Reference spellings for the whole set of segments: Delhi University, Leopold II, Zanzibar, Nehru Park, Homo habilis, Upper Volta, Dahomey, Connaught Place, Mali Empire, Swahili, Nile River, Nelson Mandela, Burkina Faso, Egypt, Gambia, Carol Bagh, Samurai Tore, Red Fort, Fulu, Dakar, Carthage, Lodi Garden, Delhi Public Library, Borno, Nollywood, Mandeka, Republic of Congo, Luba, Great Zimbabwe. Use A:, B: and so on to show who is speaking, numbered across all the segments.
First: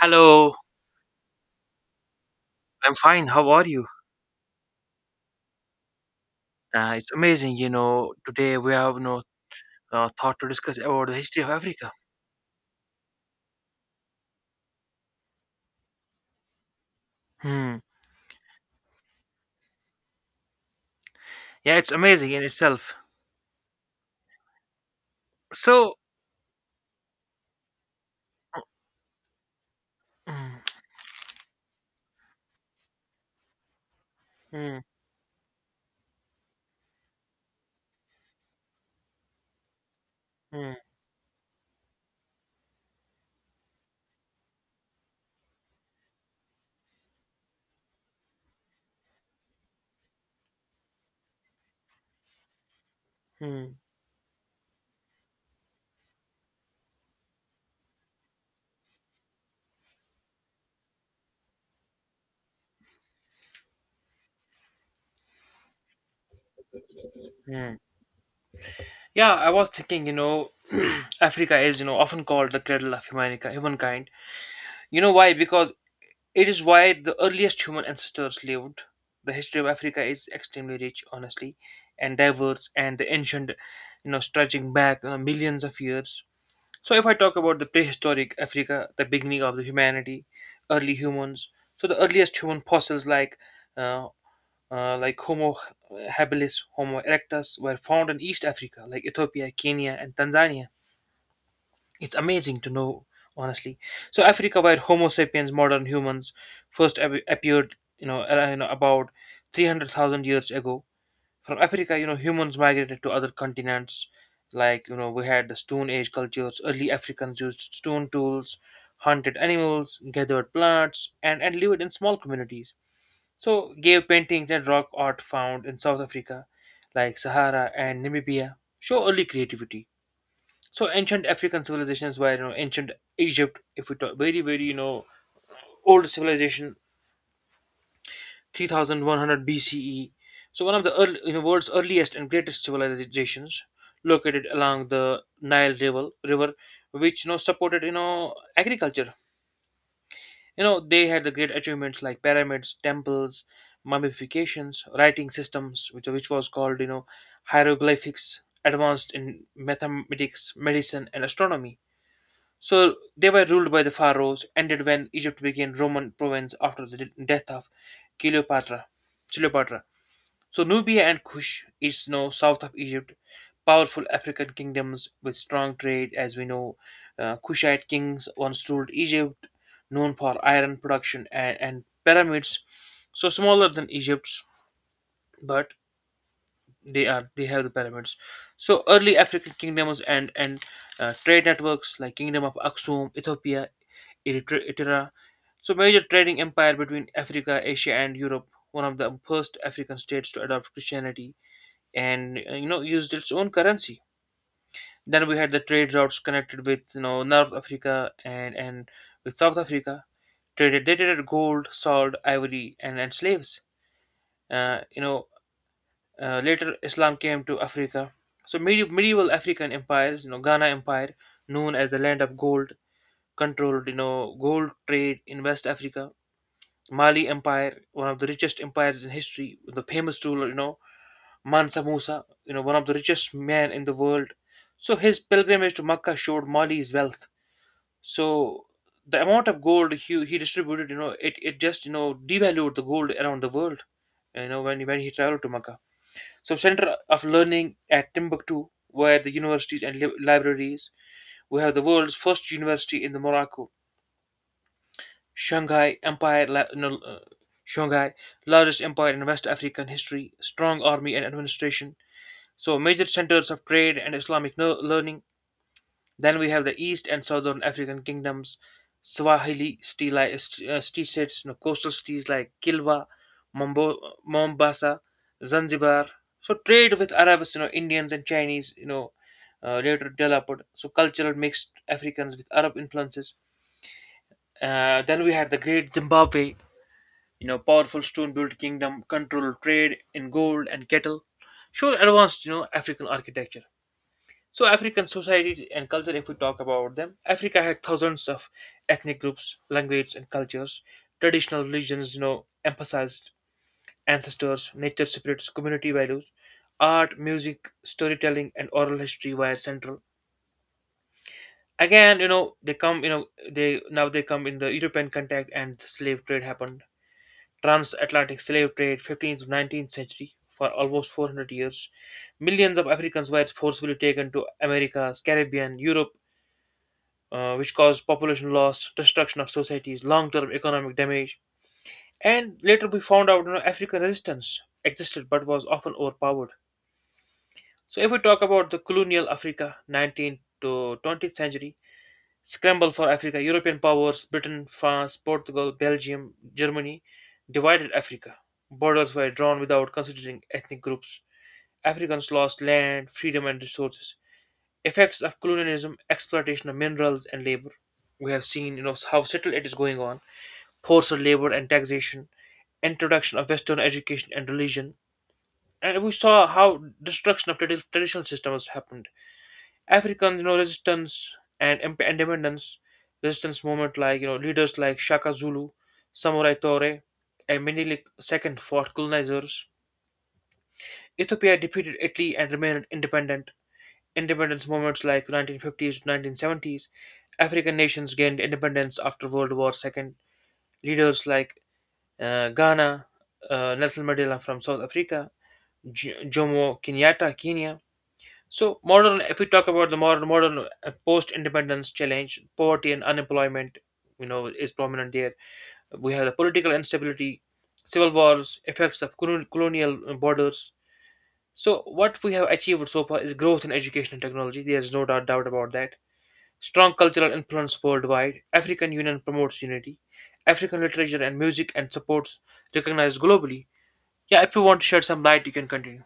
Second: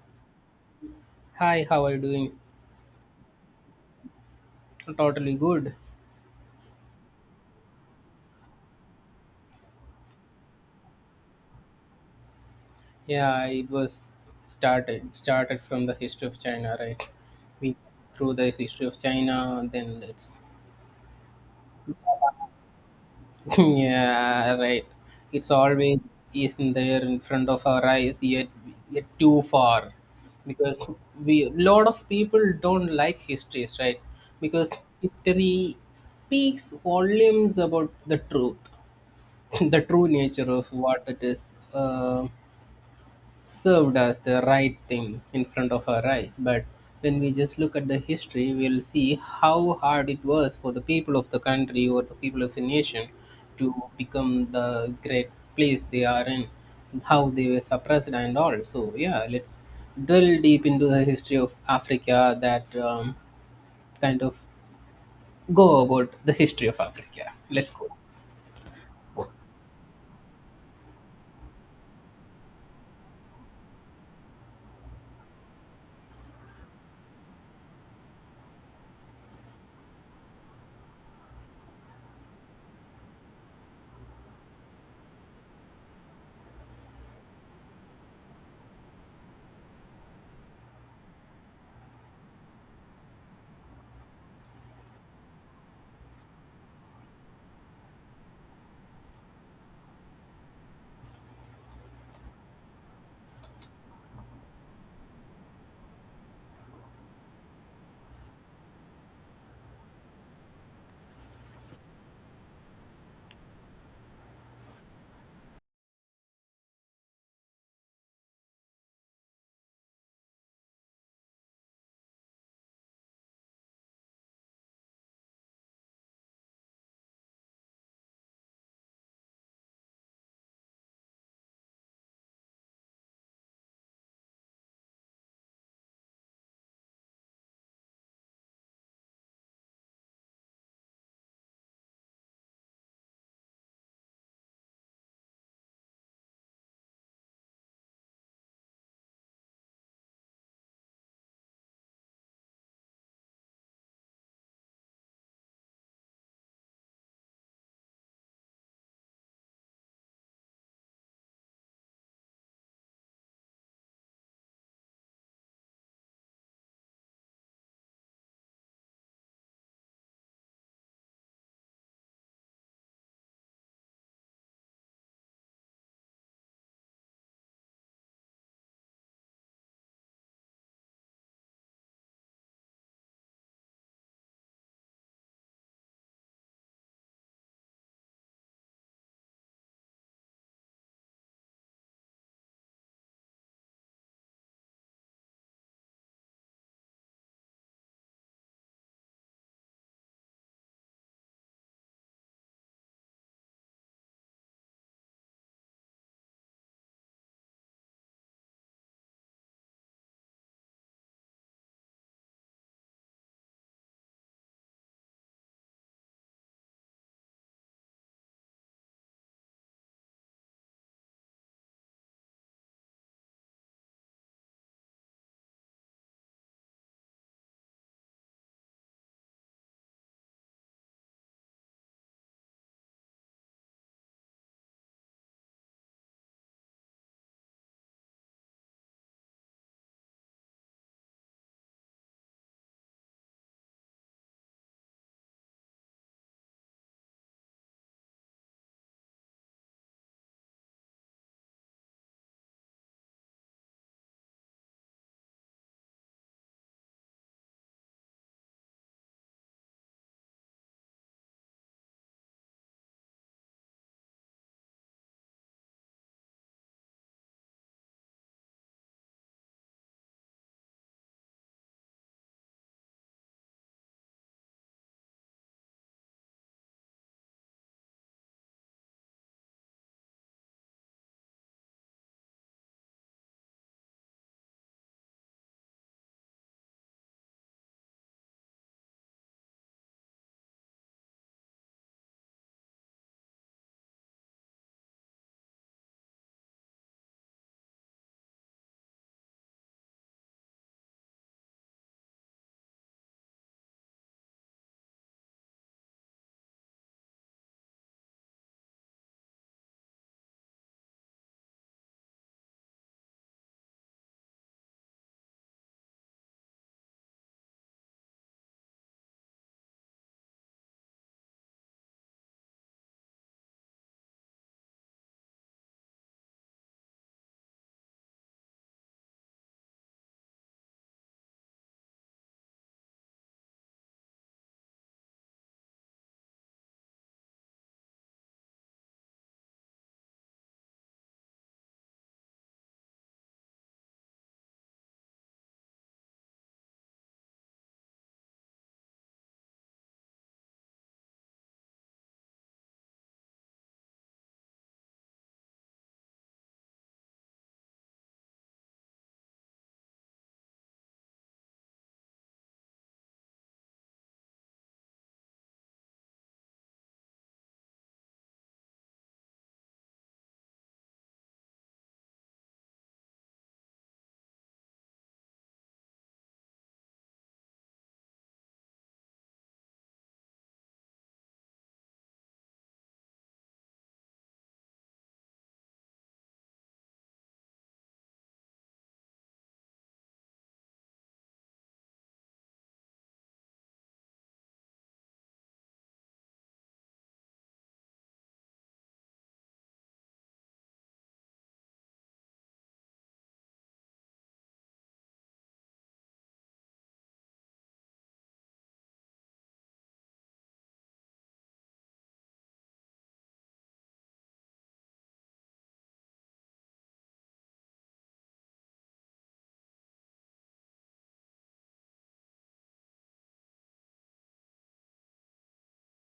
A: Hello,
B: Hi, how are you doing?
A: I'm fine. How are you?
B: Totally good.
A: It's amazing, you know. Today we have no thought to discuss about the history of Africa.
B: Yeah, it was started from the history of China, right?
A: Hmm.
B: We through the history of China, then it's
A: Yeah, it's amazing in itself.
B: yeah, right. It's
A: So.
B: always is in there in front of our eyes, yet too far,
A: Hmm,
B: because we lot of people don't like histories, right? Because
A: hmm,
B: history speaks volumes about the truth, the true nature of
A: hmm,
B: what it is. Uh, Served as the right thing in front of our eyes. But when we just look at the history, we'll see how hard it was for the people of the country or the people of the nation to
A: hmm,
B: become the great place they are in, how they were suppressed and all. So, yeah, let's drill deep into the history of Africa that kind of go about the history of Africa. Let's
A: hmm.
B: go.
A: Yeah, I was thinking, you know, Africa is, you know, often called the cradle of humankind. You know why? Because it is why the earliest human ancestors lived. The history of Africa is extremely rich, honestly, and diverse, and the ancient, you know, stretching back, you know, millions of years. So, if I talk about the prehistoric Africa, the beginning of the humanity, early humans, so the earliest human fossils uh, like Homo habilis, Homo erectus were found in East Africa, like Ethiopia, Kenya, and Tanzania. It's amazing to know, honestly. So, Africa, where Homo sapiens, modern humans, first appeared, you know, you know, about 300,000 years ago, from Africa, you know, humans migrated to other continents. Like, you know, we had the Stone Age cultures. Early Africans used stone tools, hunted animals, gathered plants, and lived in small communities. So, cave paintings and rock art found in South Africa, like Sahara and Namibia, show early creativity. So, ancient African civilizations were, you know, ancient Egypt, if we talk very, very, you know, old civilization, 3100 BCE. So one of the earl you know, world's earliest and greatest civilizations located along the Nile River, river, which, you know, supported, you know, agriculture. You know, they had the great achievements like pyramids, temples, mummifications, writing systems, which was called, you know, hieroglyphics, advanced in mathematics, medicine, and astronomy. So they were ruled by the pharaohs. Ended when Egypt became Roman province after the death of Cleopatra. Cleopatra. So Nubia and Kush is now south of Egypt, powerful African kingdoms with strong trade. As we know, Kushite kings once ruled Egypt, known for iron production and pyramids. So smaller than Egypt's, but they have the pyramids. So early African kingdoms and trade networks like Kingdom of Aksum, Ethiopia, Eritrea, etc. So major trading empire between Africa, Asia, and Europe. One of the first African states to adopt Christianity and you know, used its own currency. Then we had the trade routes connected with, you know, North Africa and with South Africa. Traded they traded gold, salt, ivory, and slaves. Uh, you know Later Islam came to Africa. So medieval African empires, you know, Ghana Empire, known as the land of gold, controlled, you know, gold trade in West Africa. Mali Empire, one of the richest empires in history, the famous ruler, you know, Mansa Musa, you know, one of the richest men in the world. So his pilgrimage to Mecca showed Mali's wealth. So the amount of gold he distributed, you know, it just, you know, devalued the gold around the world, you know, when he traveled to Mecca. So center of learning at Timbuktu, where the universities and libraries, we have the world's first university in the Morocco, Shanghai Empire, la- you Shanghai, largest empire in West African history, strong army and administration. So, major centers of trade and Islamic learning. Then we have the East and Southern African kingdoms, Swahili tea states, you know, coastal cities like Kilwa, Mombasa, Zanzibar. So, trade with Arabs, you know, Indians and Chinese, you know, later developed. So, cultural mixed Africans with Arab influences. Then we had the Great Zimbabwe, you know, powerful stone-built kingdom, controlled trade in gold and cattle. Sure, advanced, you know, African architecture. So African society and culture, if we talk about them, Africa had thousands of ethnic groups, languages and cultures. Traditional religions, you know, emphasized ancestors, nature spirits, community values, art, music, storytelling, and oral history were central. Again, you know, they now they come in the European contact and the slave trade happened. Transatlantic slave trade, 15th to 19th century, for almost 400 years. Millions of Africans were forcibly taken to Americas, Caribbean, Europe, which caused population loss, destruction of societies, long-term economic damage, and later we found out, you know, African resistance existed but was often overpowered. So if we talk about the colonial Africa, 19th to 20th century, scramble for Africa, European powers, Britain, France, Portugal, Belgium, Germany, divided Africa. Borders were drawn without considering ethnic groups. Africans lost land, freedom, and resources, effects of colonialism, exploitation of minerals and labor. We have seen, you know, how subtle it is going on, forced labor and taxation, introduction of Western education and religion, and we saw how destruction of traditional systems happened. Africans, you know, resistance and independence, resistance movement like, you know, leaders like Shaka Zulu, Samurai Tore, and Menelik the second fought colonizers. Ethiopia defeated Italy and remained independent. Independence movements like 1950s to 1970s, African nations gained independence after World War II. Leaders like Ghana, Nelson Mandela from South Africa, Jomo Kenyatta, Kenya. So modern, if we talk about the modern post-independence challenge, poverty and unemployment, you know, is prominent there. We have the political instability, civil wars, effects of colonial borders. So what we have achieved so far is growth in education and technology. There is no doubt about that. Strong cultural influence worldwide, African Union promotes unity, African literature and music and supports recognized globally. Yeah, if you want to shed some light, you can continue.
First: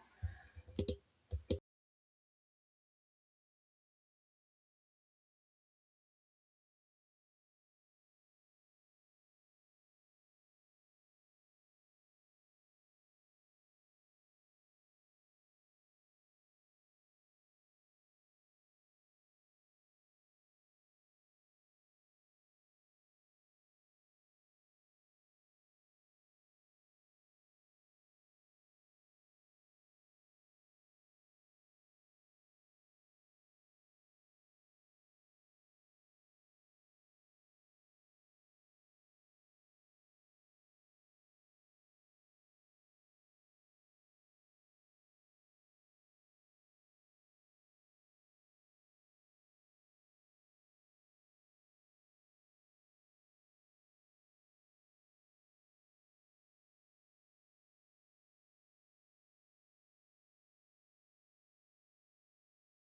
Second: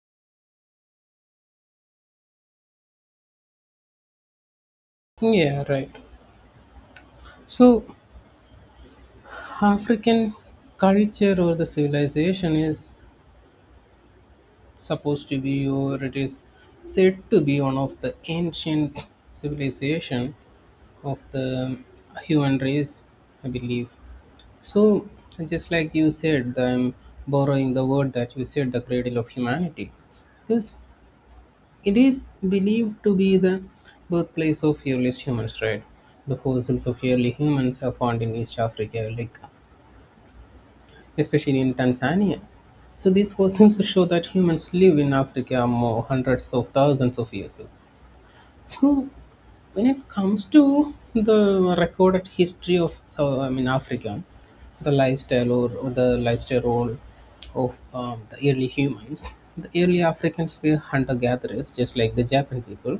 B: Yeah, right. So, African culture or the civilization is supposed to be or it is said to be one of the ancient civilization of the human race, I believe so. Just like you said, I'm borrowing the word that you said, the cradle of humanity, because it is believed to be the birthplace of earliest humans, right? The fossils of early humans are found in East Africa, like especially in Tanzania. So these fossils show that humans live in Africa more hundreds of thousands of years ago. So when it comes to the recorded history of, so I mean, Africa, the lifestyle or the lifestyle role of the early humans, the early Africans were hunter gatherers, just like the Japan people.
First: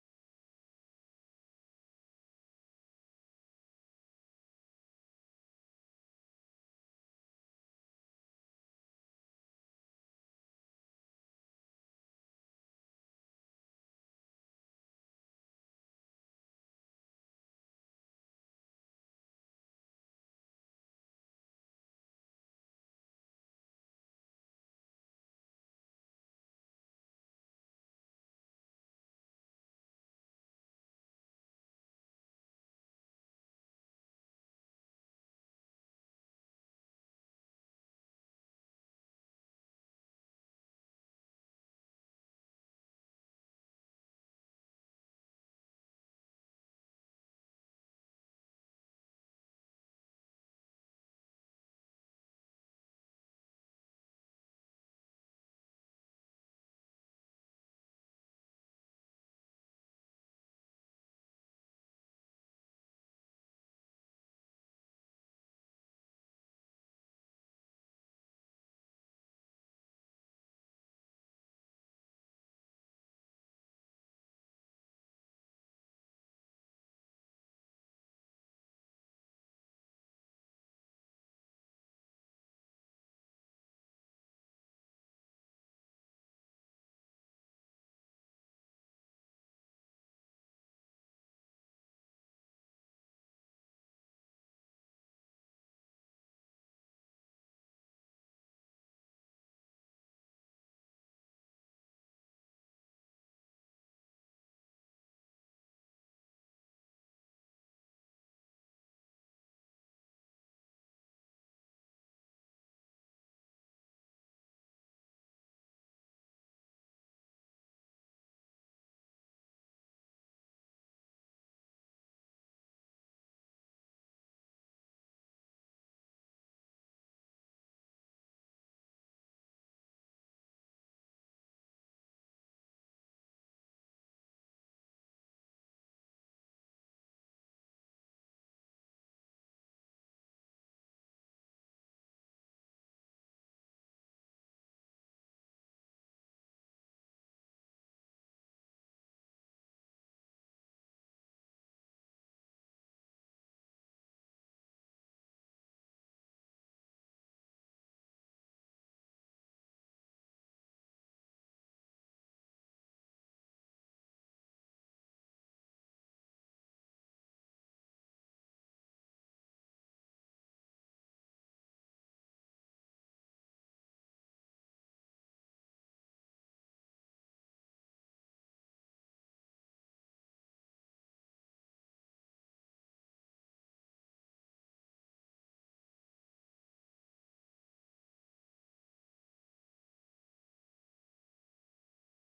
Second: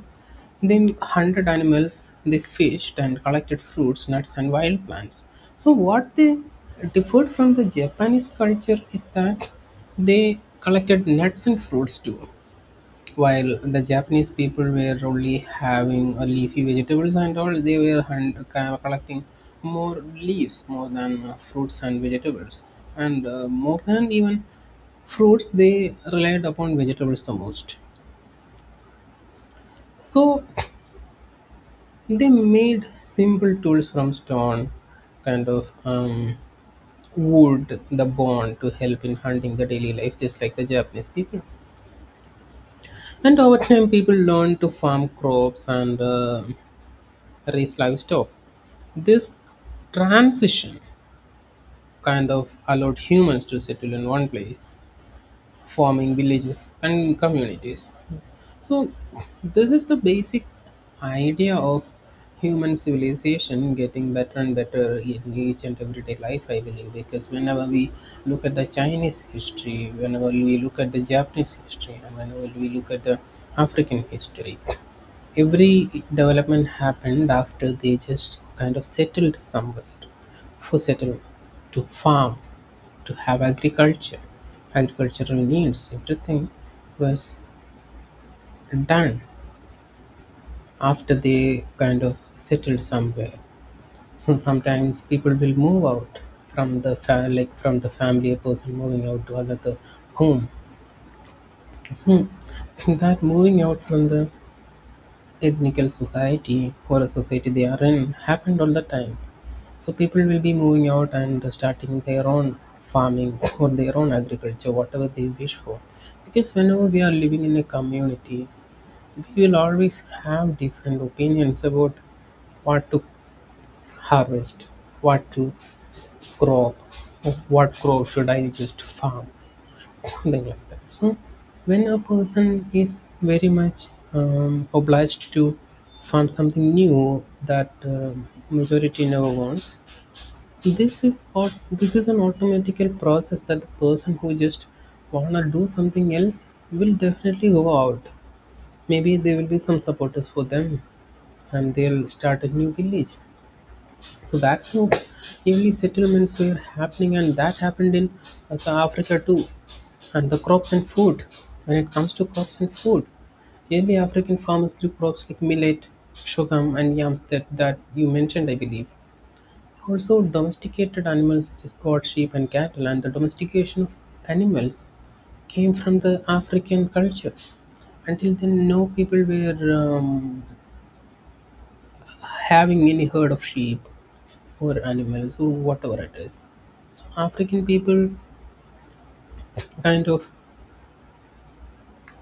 B: They hunted animals, they fished and collected fruits, nuts, and wild plants. So, what they differed from the Japanese culture is that they collected nuts and fruits too. While the Japanese people were only having leafy vegetables and all, they were collecting more leaves more than fruits and vegetables. And more than even fruits, they relied upon vegetables the most. So they made simple tools from stone, kind of wood, the bone to help in hunting the daily life, just like the Japanese people. And over time, people learned to farm crops and raise livestock. This transition kind of allowed humans to settle in one place, forming villages and communities. So, this is the basic idea of human civilization getting better and better in each and everyday life, I believe. Because whenever we look at the Chinese history, whenever we look at the Japanese history, and whenever we look at the African history, every development happened after they just kind of settled somewhere, to settle, to farm, to have agriculture. Agricultural needs, everything was done after they kind of settled somewhere. So sometimes people will move out from like from the family, a person moving out to another home. So that moving out from the ethnical society or a society they are in happened all the time. So people will be moving out and starting their own farming or their own agriculture, whatever they wish for. Because whenever we are living in a community, we will always have different opinions about what to harvest, what to crop, or what crop should I just farm, something like that. So when a person is very much obliged to farm something new that majority never wants, this is what, this is an automatical process that the person who just wanna do something else will definitely go out. Maybe there will be some supporters for them and they'll start a new village. So that's how early settlements were happening, and that happened in South Africa too. And the crops and food. When it comes to crops and food, early African farmers grew crops like millet, sorghum and yams that, you mentioned, I believe. Also, domesticated animals such as goat, sheep, and cattle, and the domestication of animals came from the African culture. Until then, no people were having any herd of sheep or animals or whatever it is. So, African people kind of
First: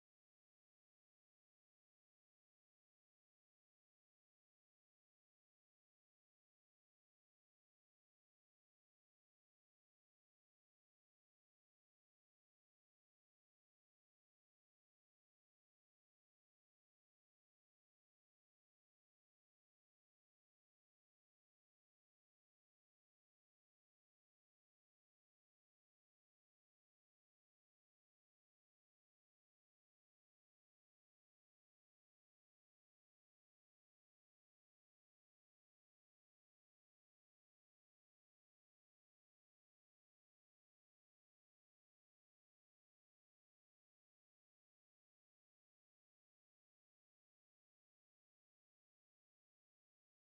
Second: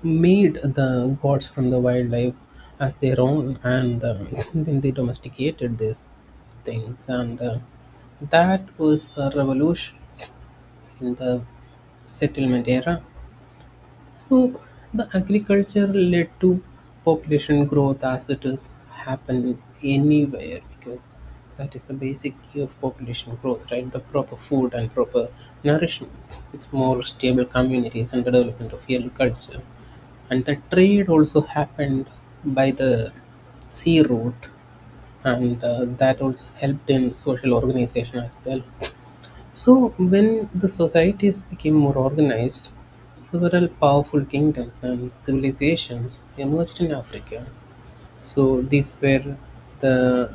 B: made the gods from the wildlife as their own, and then they domesticated these things, and that was a revolution in the settlement era. So the agriculture led to population growth, as it is happen anywhere, because that is the basic key of population growth, right? The proper food and proper nourishment. It's more stable communities and the development of agriculture. And the trade also happened by the sea route, and that also helped in social organization as well. So, when the societies became more organized, several powerful kingdoms and civilizations emerged in Africa. So, these were the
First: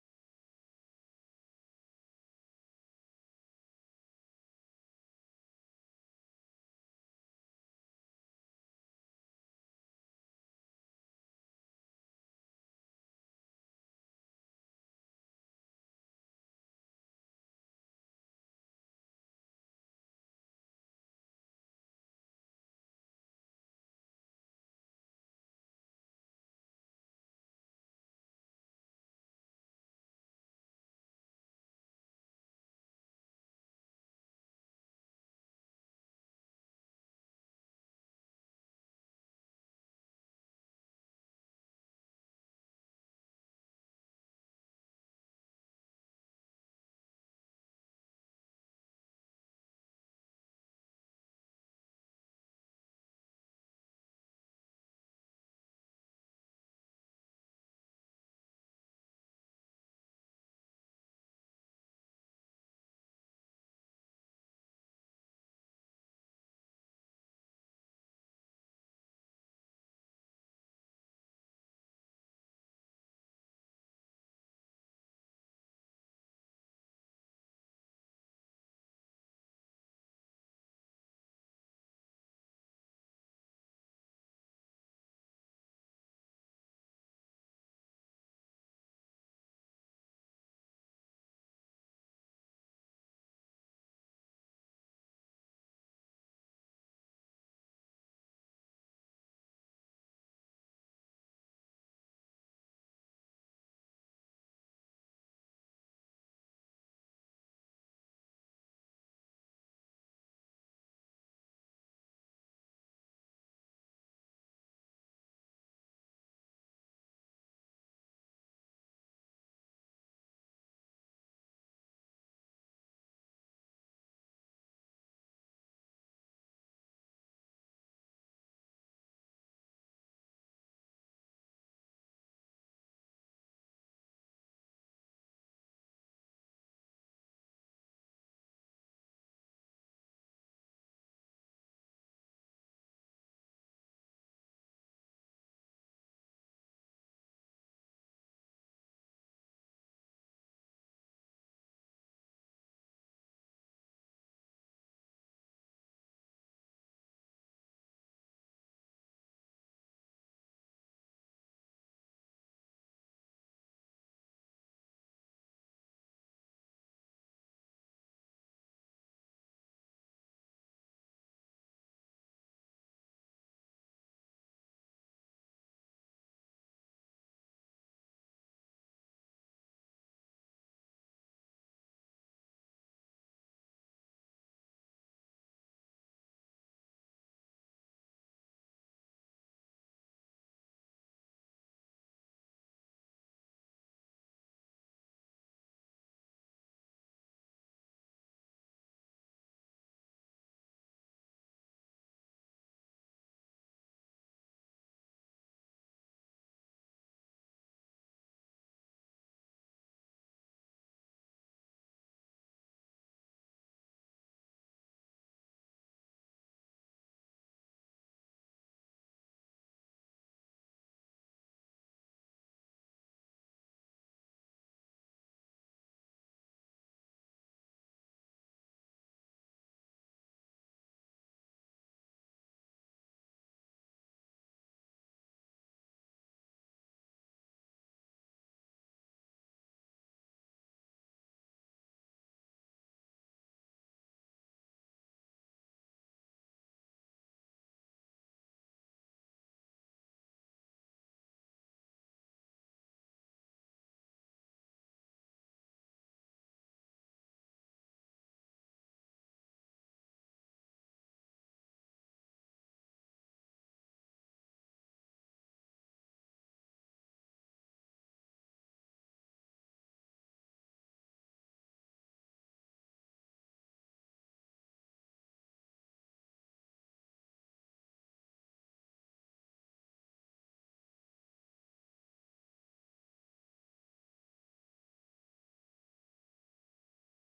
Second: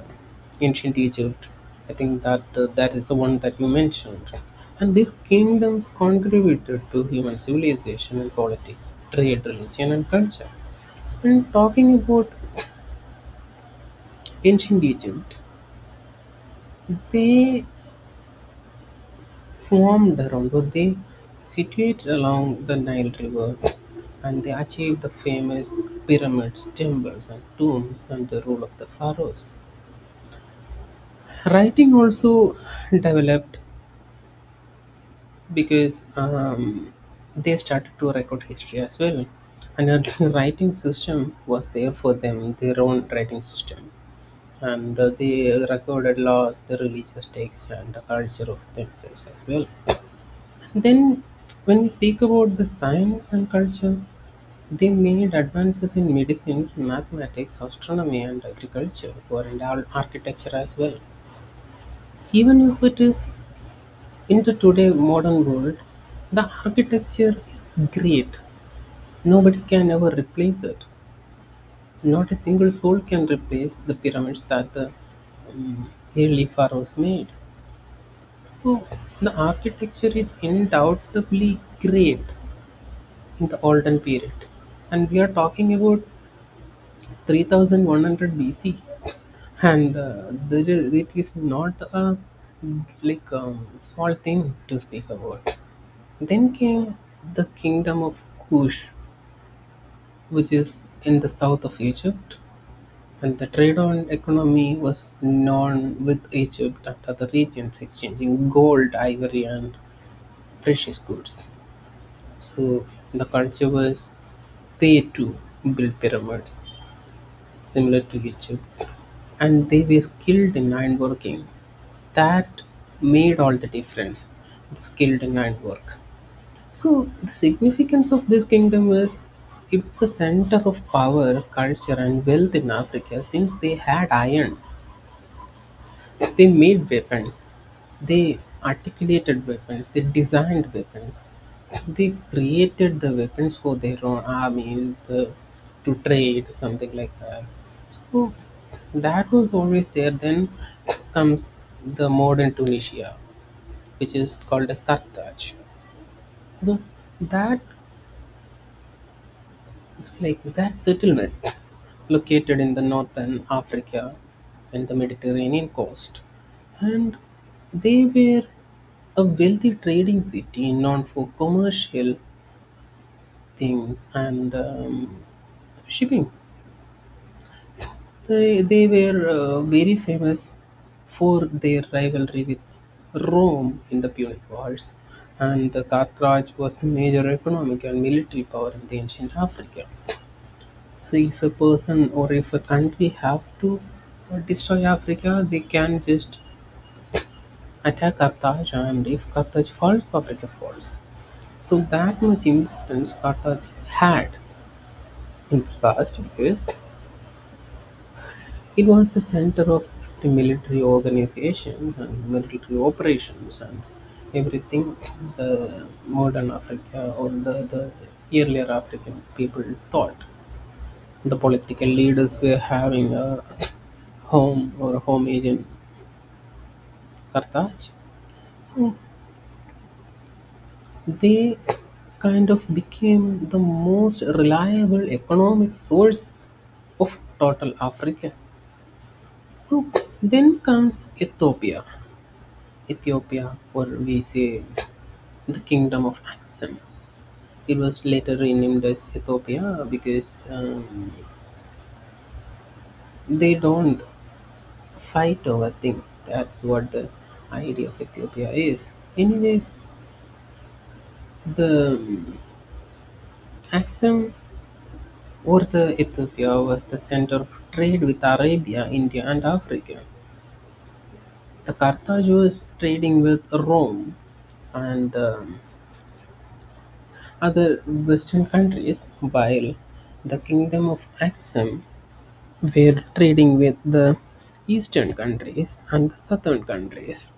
B: ancient Egypt. I think that that is the one that you mentioned. And these kingdoms contributed to human civilization and politics, trade, religion, and culture. So, when talking about ancient Egypt, they formed around what they situated along the Nile River, and they achieved the famous pyramids, temples, and tombs and the rule of the pharaohs. Writing also developed because they started to record history as well. Another writing system was there for them, their own writing system. And they recorded laws, the religious texts, and the culture of themselves as well. Then, when we speak about the science and culture, they made advances in medicines, mathematics, astronomy, and agriculture, or and all architecture as well. Even if it is in the today modern world, the architecture is great. Nobody can ever replace it. Not a single soul can replace the pyramids that the um, early pharaohs made. So the architecture is undoubtedly great in the Olden period. And we are talking about 3100 BC, and it is not a like small thing to speak about. Then came the kingdom of Kush, which is in the south of Egypt, and the trade and economy was known with Egypt and other regions, exchanging gold, ivory, and precious goods. So the culture was, they too built pyramids similar to Egypt, and they were skilled in ironworking. That made all the difference, the skilled in ironwork. So, the significance of this kingdom is it was a center of power, culture, and wealth in Africa since they had iron. They made weapons, they articulated weapons, they designed weapons, they created the weapons for their own armies, the, to trade, something like that. Oh, that was always there. Then comes the modern Tunisia, which is called as Carthage. The, that Like that settlement located in the northern Africa and the Mediterranean coast, and they were a wealthy trading city known for commercial things and shipping. They were very famous for their rivalry with Rome in the Punic Wars, and the Carthage was the major economic and military power in the ancient Africa. So, if a person or if a country have to destroy Africa, they can just attack Carthage, and if Carthage falls, Africa falls. So, that much importance Carthage had in its past, because it was the center of the military organizations and military operations and everything the modern Africa or the earlier African people thought. The political leaders were having a home or home agent Carthage. So they kind of became the most reliable economic source of total Africa. So then comes Ethiopia. Ethiopia, or we say the Kingdom of Axum. It was later renamed as Ethiopia because they don't fight over things. That's what the idea of Ethiopia is. Anyways, the Aksum or the Ethiopia was the center of trade with Arabia, India, and Africa. The Carthage was trading with Rome and other Western countries, while the Kingdom of Axum. We're trading with the eastern countries and the southern countries.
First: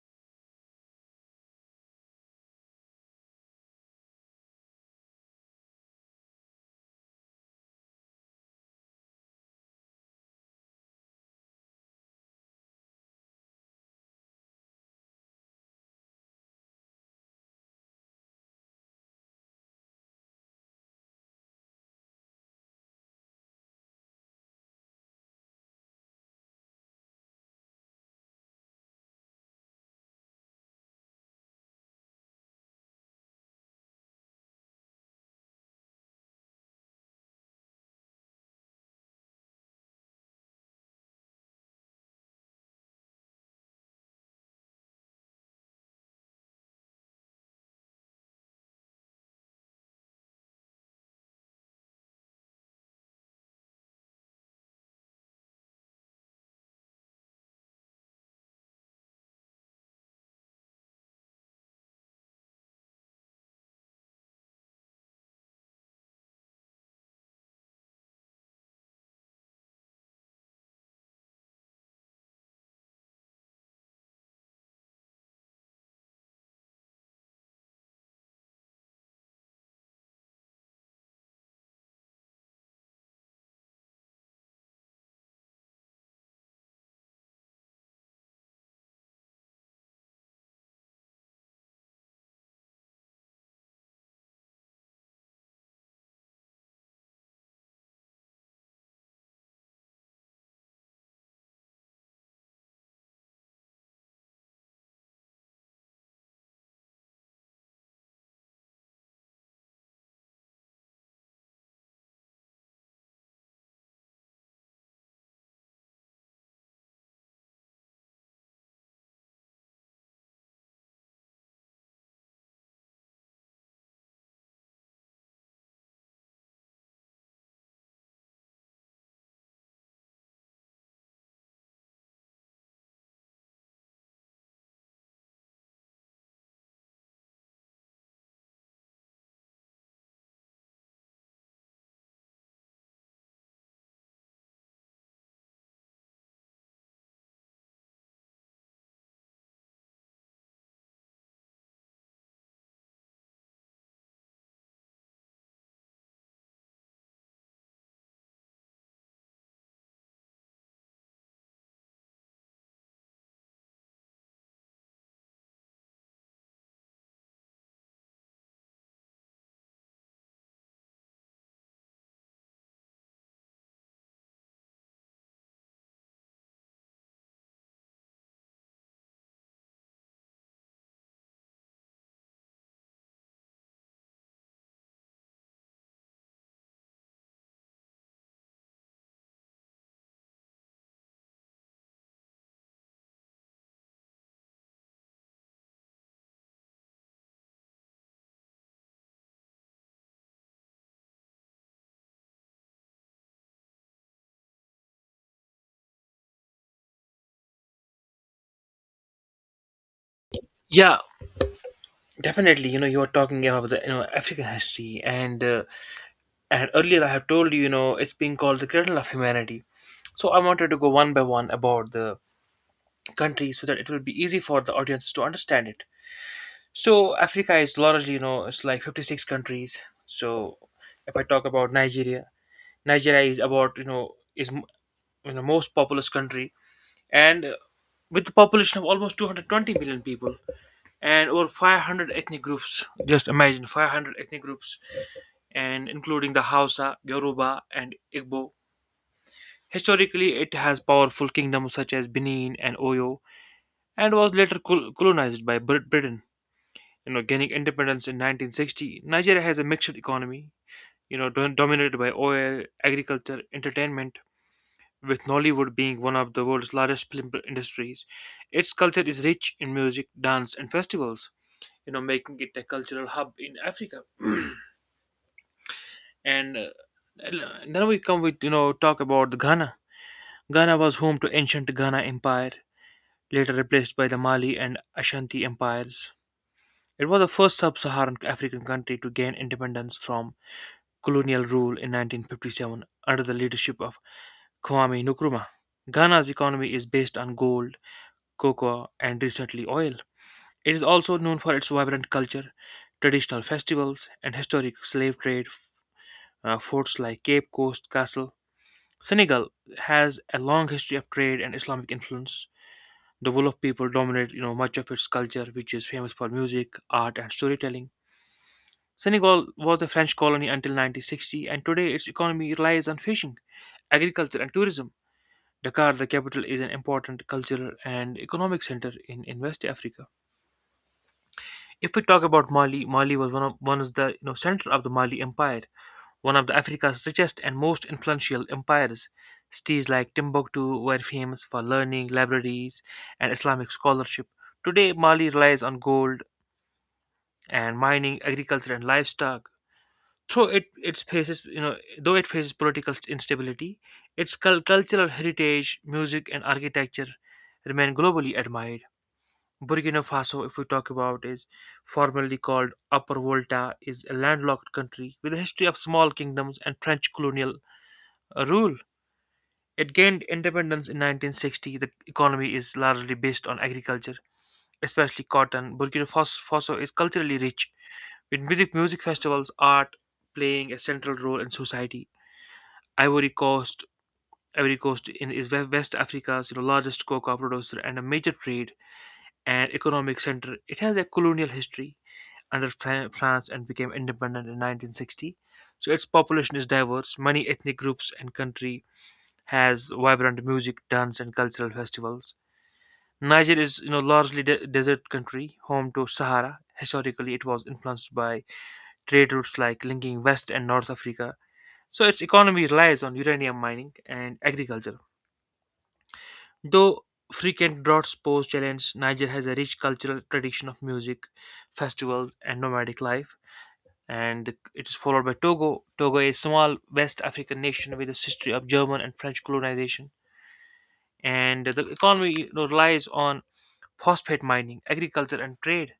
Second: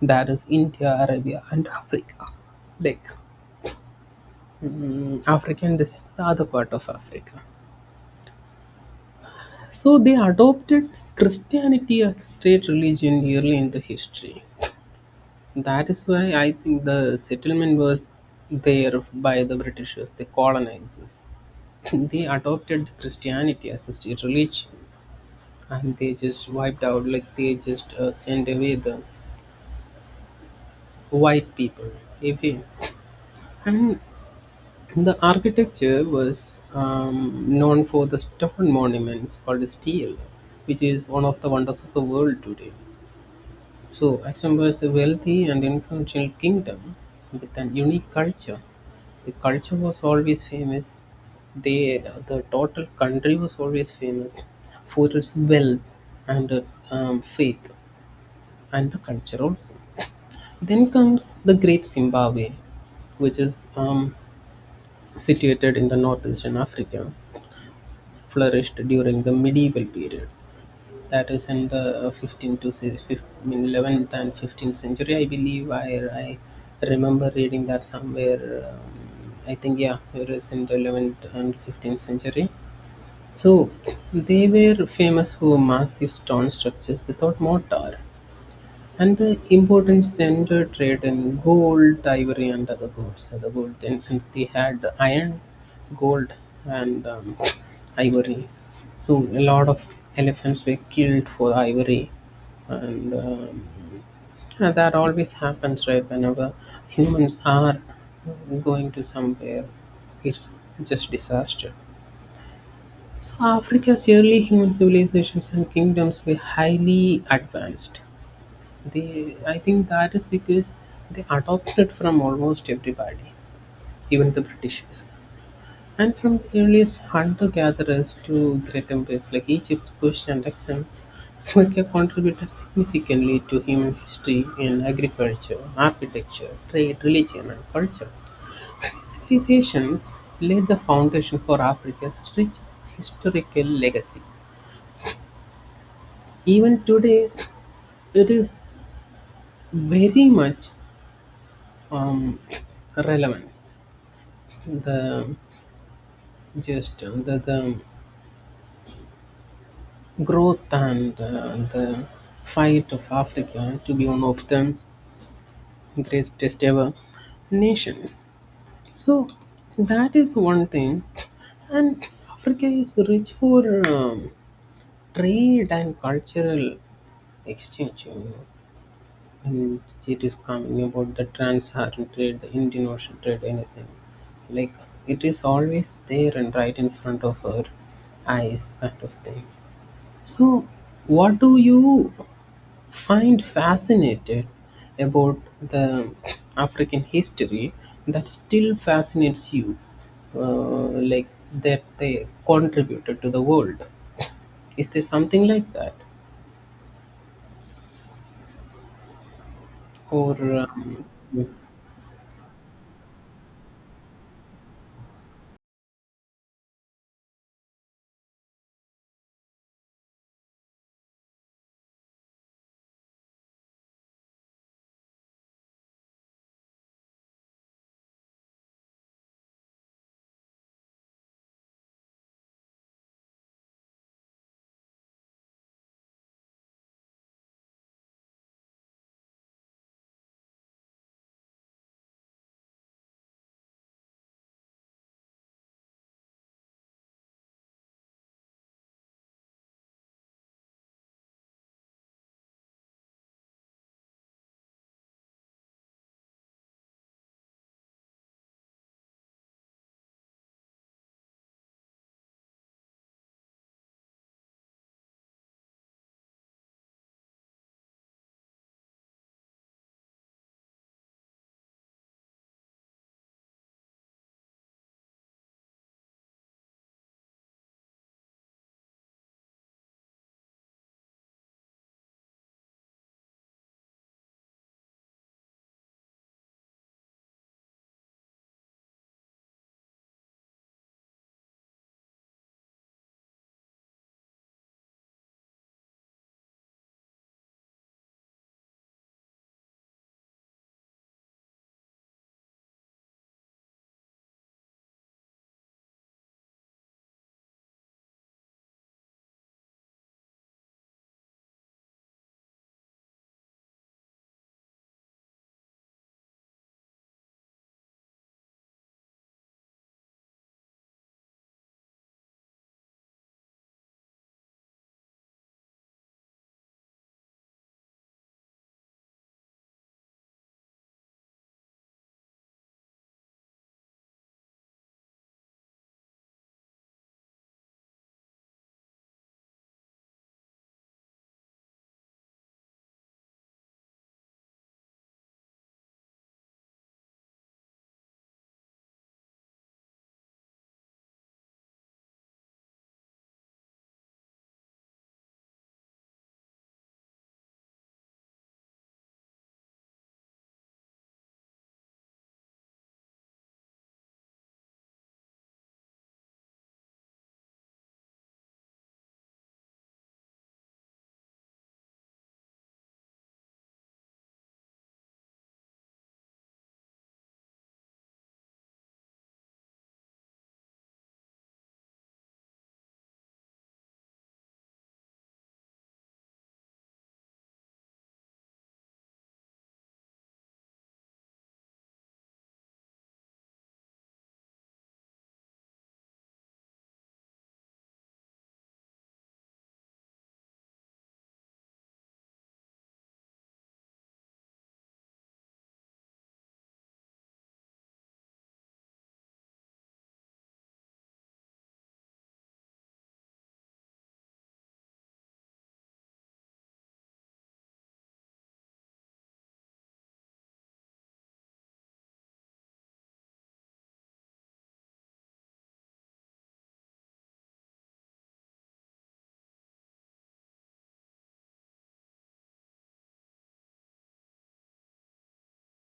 B: That is India, Arabia, and Africa. Like African descent, the other part of Africa. So they adopted Christianity as the state religion early in the history. That is why I think the settlement was there by the Britishers, the colonizers. They adopted Christianity as a state religion, and they just wiped out, like they just sent away the white people even, and the architecture was known for the stone monuments called steel, which is one of the wonders of the world today. So Luxembourg was a wealthy and influential kingdom with an unique culture. The culture was always famous. they the total country was always famous for its wealth and its faith and the culture also. Then comes the great Zimbabwe, which is situated in the northeastern Africa, flourished during the medieval period. That is in the 15th to si- fif- I mean, 11th and 15th century, I believe. I remember reading that somewhere. I think, yeah, it is in the 11th and 15th century. So they were famous for massive stone structures without mortar. And the important center trade in gold, ivory, and other goods. So, the gold then, since they had iron, gold, and ivory, so a lot of elephants were killed for ivory, and um, and that always happens, right? Whenever humans are going to somewhere, it's just disaster. So Africa's early human civilizations and kingdoms were highly advanced. They, I think that is because they adopted from almost everybody, even the Britishers. And from the earliest hunter gatherers to great empires like Egypt, Kush, and Aksum, Inca contributed significantly to human history in agriculture, architecture, trade, religion, and culture. These civilizations laid the foundation for Africa's rich historical legacy. Even today, it is very much um, relevant. the just the, the growth and the fight of Africa to be one of the greatest ever nations. So that is one thing, and Africa is rich for um, trade and cultural exchange, you know. And it is coming about the trans-Saharan trade, the Indian Ocean trade, anything like, it is always there and right in front of our eyes, kind of thing. So, what do you find fascinated about the African history that still fascinates you, uh, like that they contributed to the world? Is there something like that, or
A: Yeah,
B: um,
A: definitely. You know, you are talking about the, you know, African history, and earlier I have told you, you know, it's being called the cradle of humanity. So I wanted to go one by one about the country so that it will be easy for the audience to understand it. So Africa is largely, you know, it's like 56 countries. So if I talk about Nigeria, Nigeria is about, you know, you know, most populous country and with the population of almost 220 million people and over 500 ethnic groups. Just imagine 500 ethnic groups and including the Hausa, Yoruba, and Igbo. Historically, it has powerful kingdoms such as Benin and Oyo and was later colonized by Britain. You know, gaining independence in 1960, Nigeria has a mixed economy. You know, dominated by oil, agriculture, entertainment, with Nollywood being one of the world's largest film industries, its culture is rich in music, dance, and festivals, you know, making it a cultural hub in Africa. And then we come with, you know, talk about the Ghana. Ghana was home to ancient Ghana Empire, later replaced by the Mali and Ashanti empires. It was the first sub-Saharan African country to gain independence from colonial rule in 1957 under the leadership of Kwame Nkrumah. Ghana's economy is based on gold, cocoa, and recently oil. It is also known for its vibrant culture, traditional festivals, and historic slave trade. Forts like Cape Coast Castle. Senegal has a long history of trade and Islamic influence. The Wolof people dominate, you know, much of its culture, which is famous for music, art, and storytelling. Senegal was a French colony until 1960, and today its economy relies on fishing, agriculture, and tourism. Dakar, the capital, is an important cultural and economic center in West Africa. If we talk about Mali, Mali was one is the, you know, center of the Mali Empire, one of the Africa's richest and most influential empires. Cities like Timbuktu were famous for learning, libraries, and Islamic scholarship. Today, Mali relies on gold and mining, agriculture, and livestock. Though it faces, you know, though it faces political instability, its cultural heritage, music, and architecture remain globally admired. Burkina Faso, if we talk about, is formerly called Upper Volta, is a landlocked country with a history of small kingdoms and French colonial rule. It gained independence in 1960. The economy is largely based on agriculture, especially cotton. Faso is culturally rich, with music, music festivals, art playing a central role in society. Ivory Coast, Ivory Coast is West Africa's, you know, largest cocoa producer and a major trade and economic center. It has a colonial history under France and became independent in 1960. So its population is diverse, many ethnic groups and country has vibrant music, dance and cultural festivals. Niger is, you know, largely desert country, home to Sahara. Historically, it was influenced by trade routes like linking West and North Africa. So its economy relies on uranium mining and agriculture. Though frequent droughts pose challenge, Niger has a rich cultural tradition of music, festivals and nomadic life. It is followed by Togo. Togo is a small West African nation with a history of German and French colonization, and the economy, relies on phosphate mining, agriculture, and trade.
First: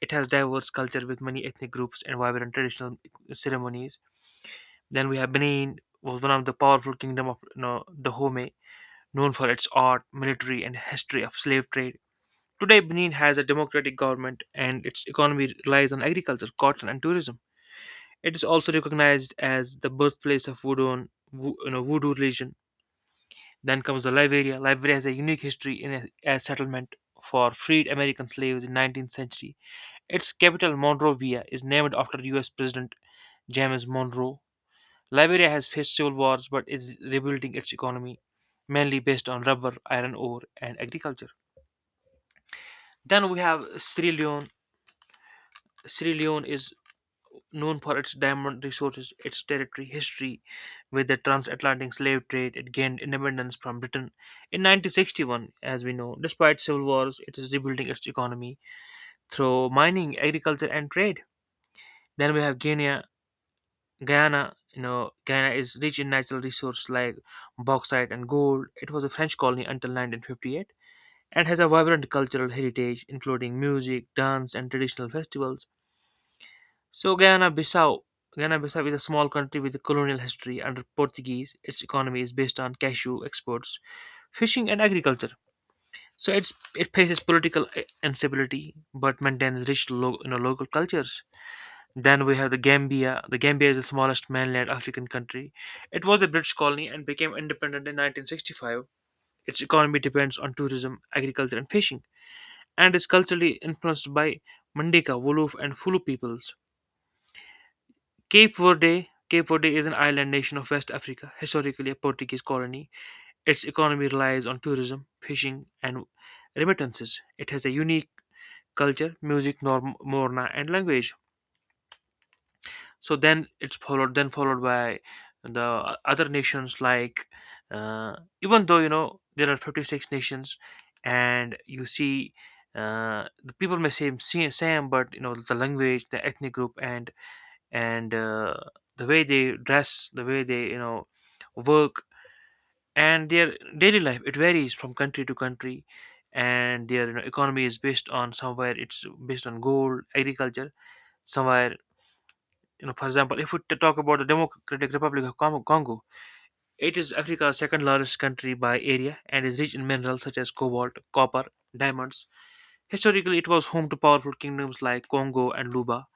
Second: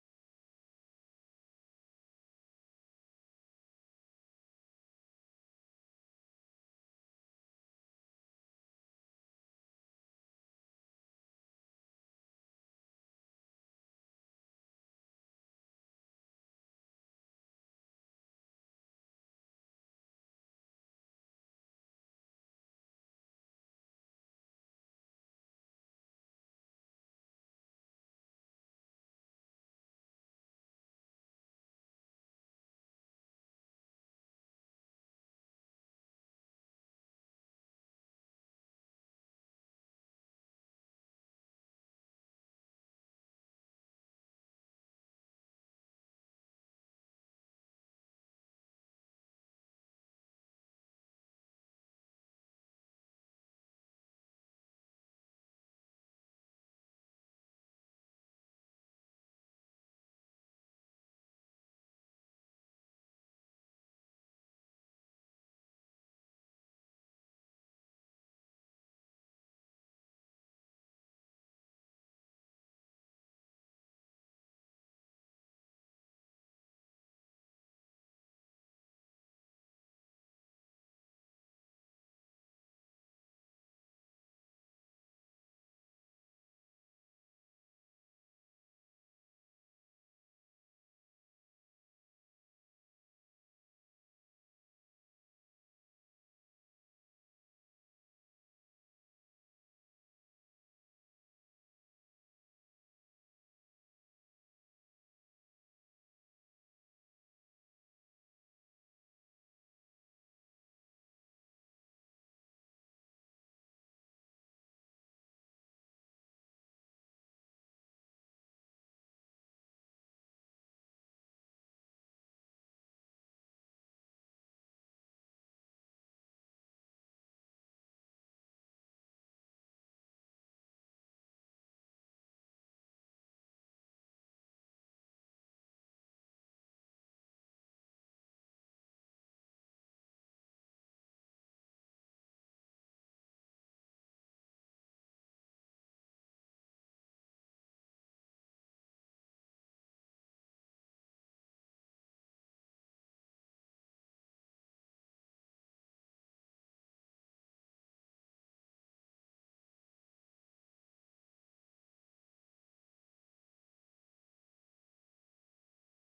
A: It has diverse culture with many ethnic groups and vibrant traditional ceremonies. Then we have Benin, was one of the powerful kingdom of, the Dahomey, known for its art, military, and history of slave trade. Today, Benin has a democratic government, and its economy relies on agriculture, cotton, and tourism. It is also recognized as the birthplace of voodoo, voodoo religion. Then comes the Liberia. Liberia has a unique history in a, as settlement for freed American slaves in 19th century. Its capital Monrovia is named after U.S. President James Monroe. Liberia has faced civil wars but is rebuilding its economy, mainly based on rubber, iron ore, and agriculture. Then we have Sierra Leone. Sierra Leone is known for its diamond resources, its territory, history with the transatlantic slave trade. It gained independence from Britain in 1961, as we know. Despite civil wars, it is rebuilding its economy through mining, agriculture, and trade. Then we have Guyana. Guyana is rich in natural resources like bauxite and gold. It was a French colony until 1958 and has a vibrant cultural heritage, including music, dance, and traditional festivals. So Guyana-Bissau is a small country with a colonial history under Portuguese. Its economy is based on cashew exports, fishing, and agriculture. So it faces political instability, but maintains rich local cultures. Then we have the Gambia. The Gambia is the smallest mainland African country. It was a British colony and became independent in 1965. Its economy depends on tourism, agriculture, and fishing, and is culturally influenced by Mandeka, Wolof, and Fulu peoples. Cape Verde is an island nation of West Africa, historically a Portuguese colony. Its economy relies on tourism, fishing, and remittances. It has a unique culture, music, norm, morna, and language. So then followed by the other nations like, uh, even though you know there are 56 nations, and you see. The people may seem same, same, but you know the language, the ethnic group, and and uh, the way they dress, the way they, work, and their daily life. It varies from country to country, and their, economy is based on somewhere it's based on gold, agriculture, somewhere. You know, for example, if we talk about the Democratic Republic of Congo, it is Africa's second largest country by area and is rich in minerals such as cobalt, copper, diamonds. Historically, it was home to powerful kingdoms like Congo and Luba,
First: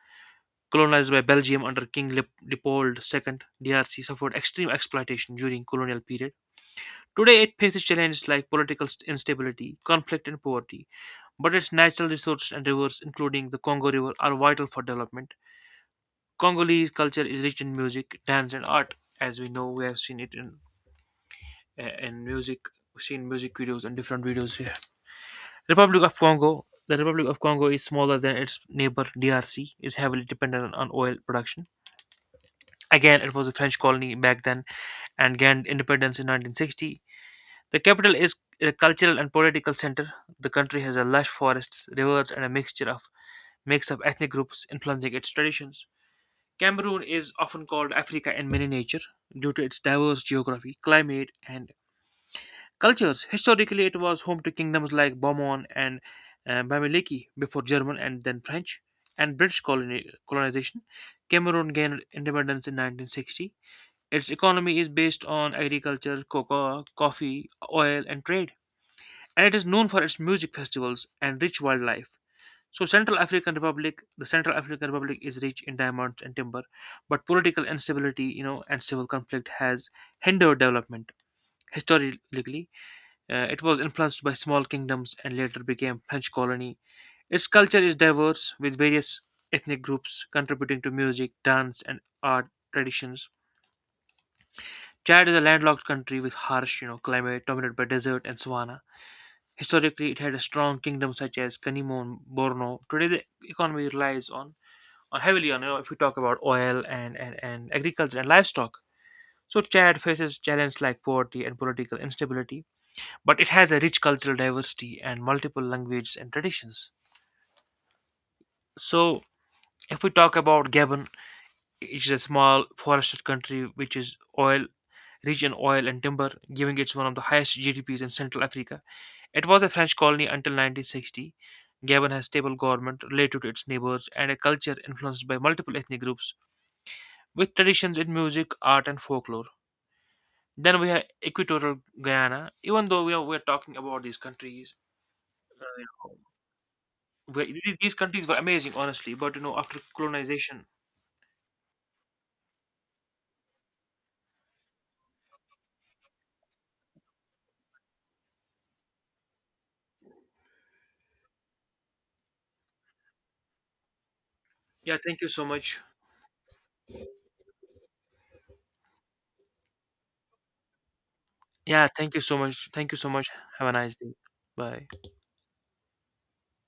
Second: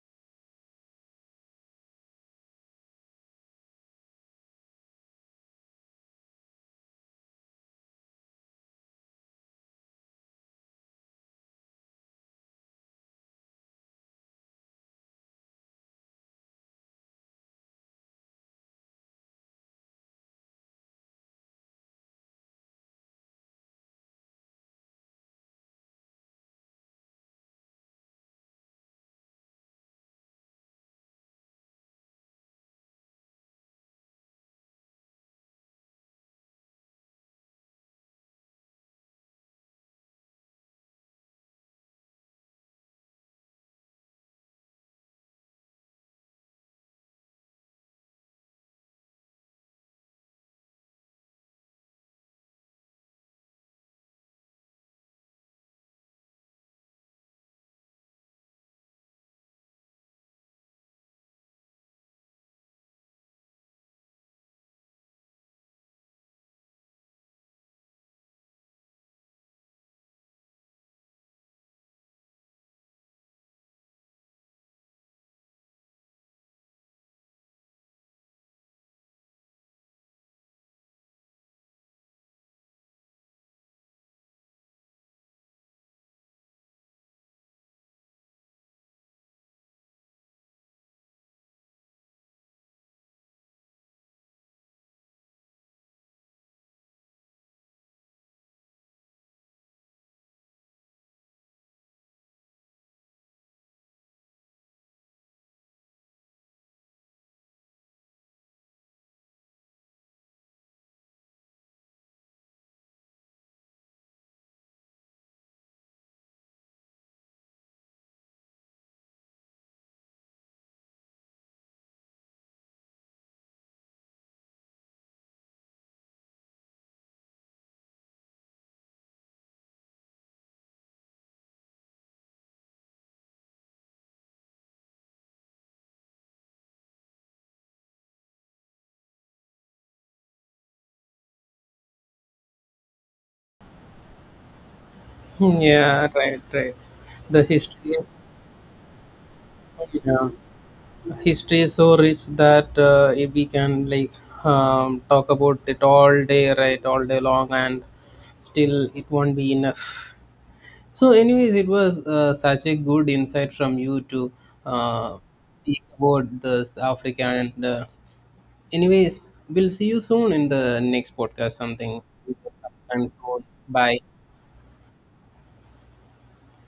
A: colonized by Belgium under King Leopold II. DRC suffered extreme exploitation during colonial period. Today, it faces challenges like political instability, conflict, and poverty. But its natural resources and rivers, including the Congo River, are vital for development. Congolese culture is rich in music, dance, and art. As we know, we have seen it in music, we've seen music videos and different videos here. Republic of Congo. The Republic of Congo is smaller than its neighbor DRC, is heavily dependent on oil production. Again, it was a French colony back then and gained independence in 1960. The capital is a cultural and political center. The country has a lush forests, rivers, and a mix of ethnic groups influencing its traditions. Cameroon is often called Africa in miniature due to its diverse geography, climate, and cultures. Historically, it was home to kingdoms like Bourbon and Bamileki before German and then French and British colonization. Cameroon gained independence in 1960. Its economy is based on agriculture, cocoa, coffee, oil, and trade. And it is known for its music festivals and rich wildlife. So, the Central African Republic is rich in diamonds and timber, but political instability, and civil conflict has hindered development. Historically, it was influenced by small kingdoms and later became French colony. Its culture is diverse, with various ethnic groups contributing to music, dance, and art traditions. Chad is a landlocked country with harsh, climate dominated by desert and savanna. Historically, it had a strong kingdom such as Kanimo and Borno. Today, the economy relies on heavily on, you know, if we talk about oil and agriculture and livestock. So Chad faces challenges like poverty and political instability, but it has a rich cultural diversity and multiple languages and traditions. So if we talk about Gabon, it is a small forested country which is oil rich in oil and timber, giving it one of the highest GDPs in Central Africa. It was a French colony until 1960. Gabon has stable government related to its neighbors and a culture influenced by multiple ethnic groups, with traditions in music, art, and folklore. Then we have Equatorial Guyana. Even though we're talking about these countries, you
B: yeah,
A: know,
B: right, right. The history,
A: these
B: is,
A: countries were amazing, honestly. But you know, after
B: yeah,
A: colonization,
B: history is so rich that if we can like talk about it all day, right, all day long, and still it won't be enough. So, anyways, it was such a good insight from you to
A: yeah.
B: uh,
A: Thank you so much.
B: speak about this Africa. And anyways, we'll see you soon in the next podcast.
A: Yeah,
B: Something.
A: thank you so much. Thank you
B: I'm
A: so much.
B: soon.
A: Have a nice day.
B: Bye.
A: Bye.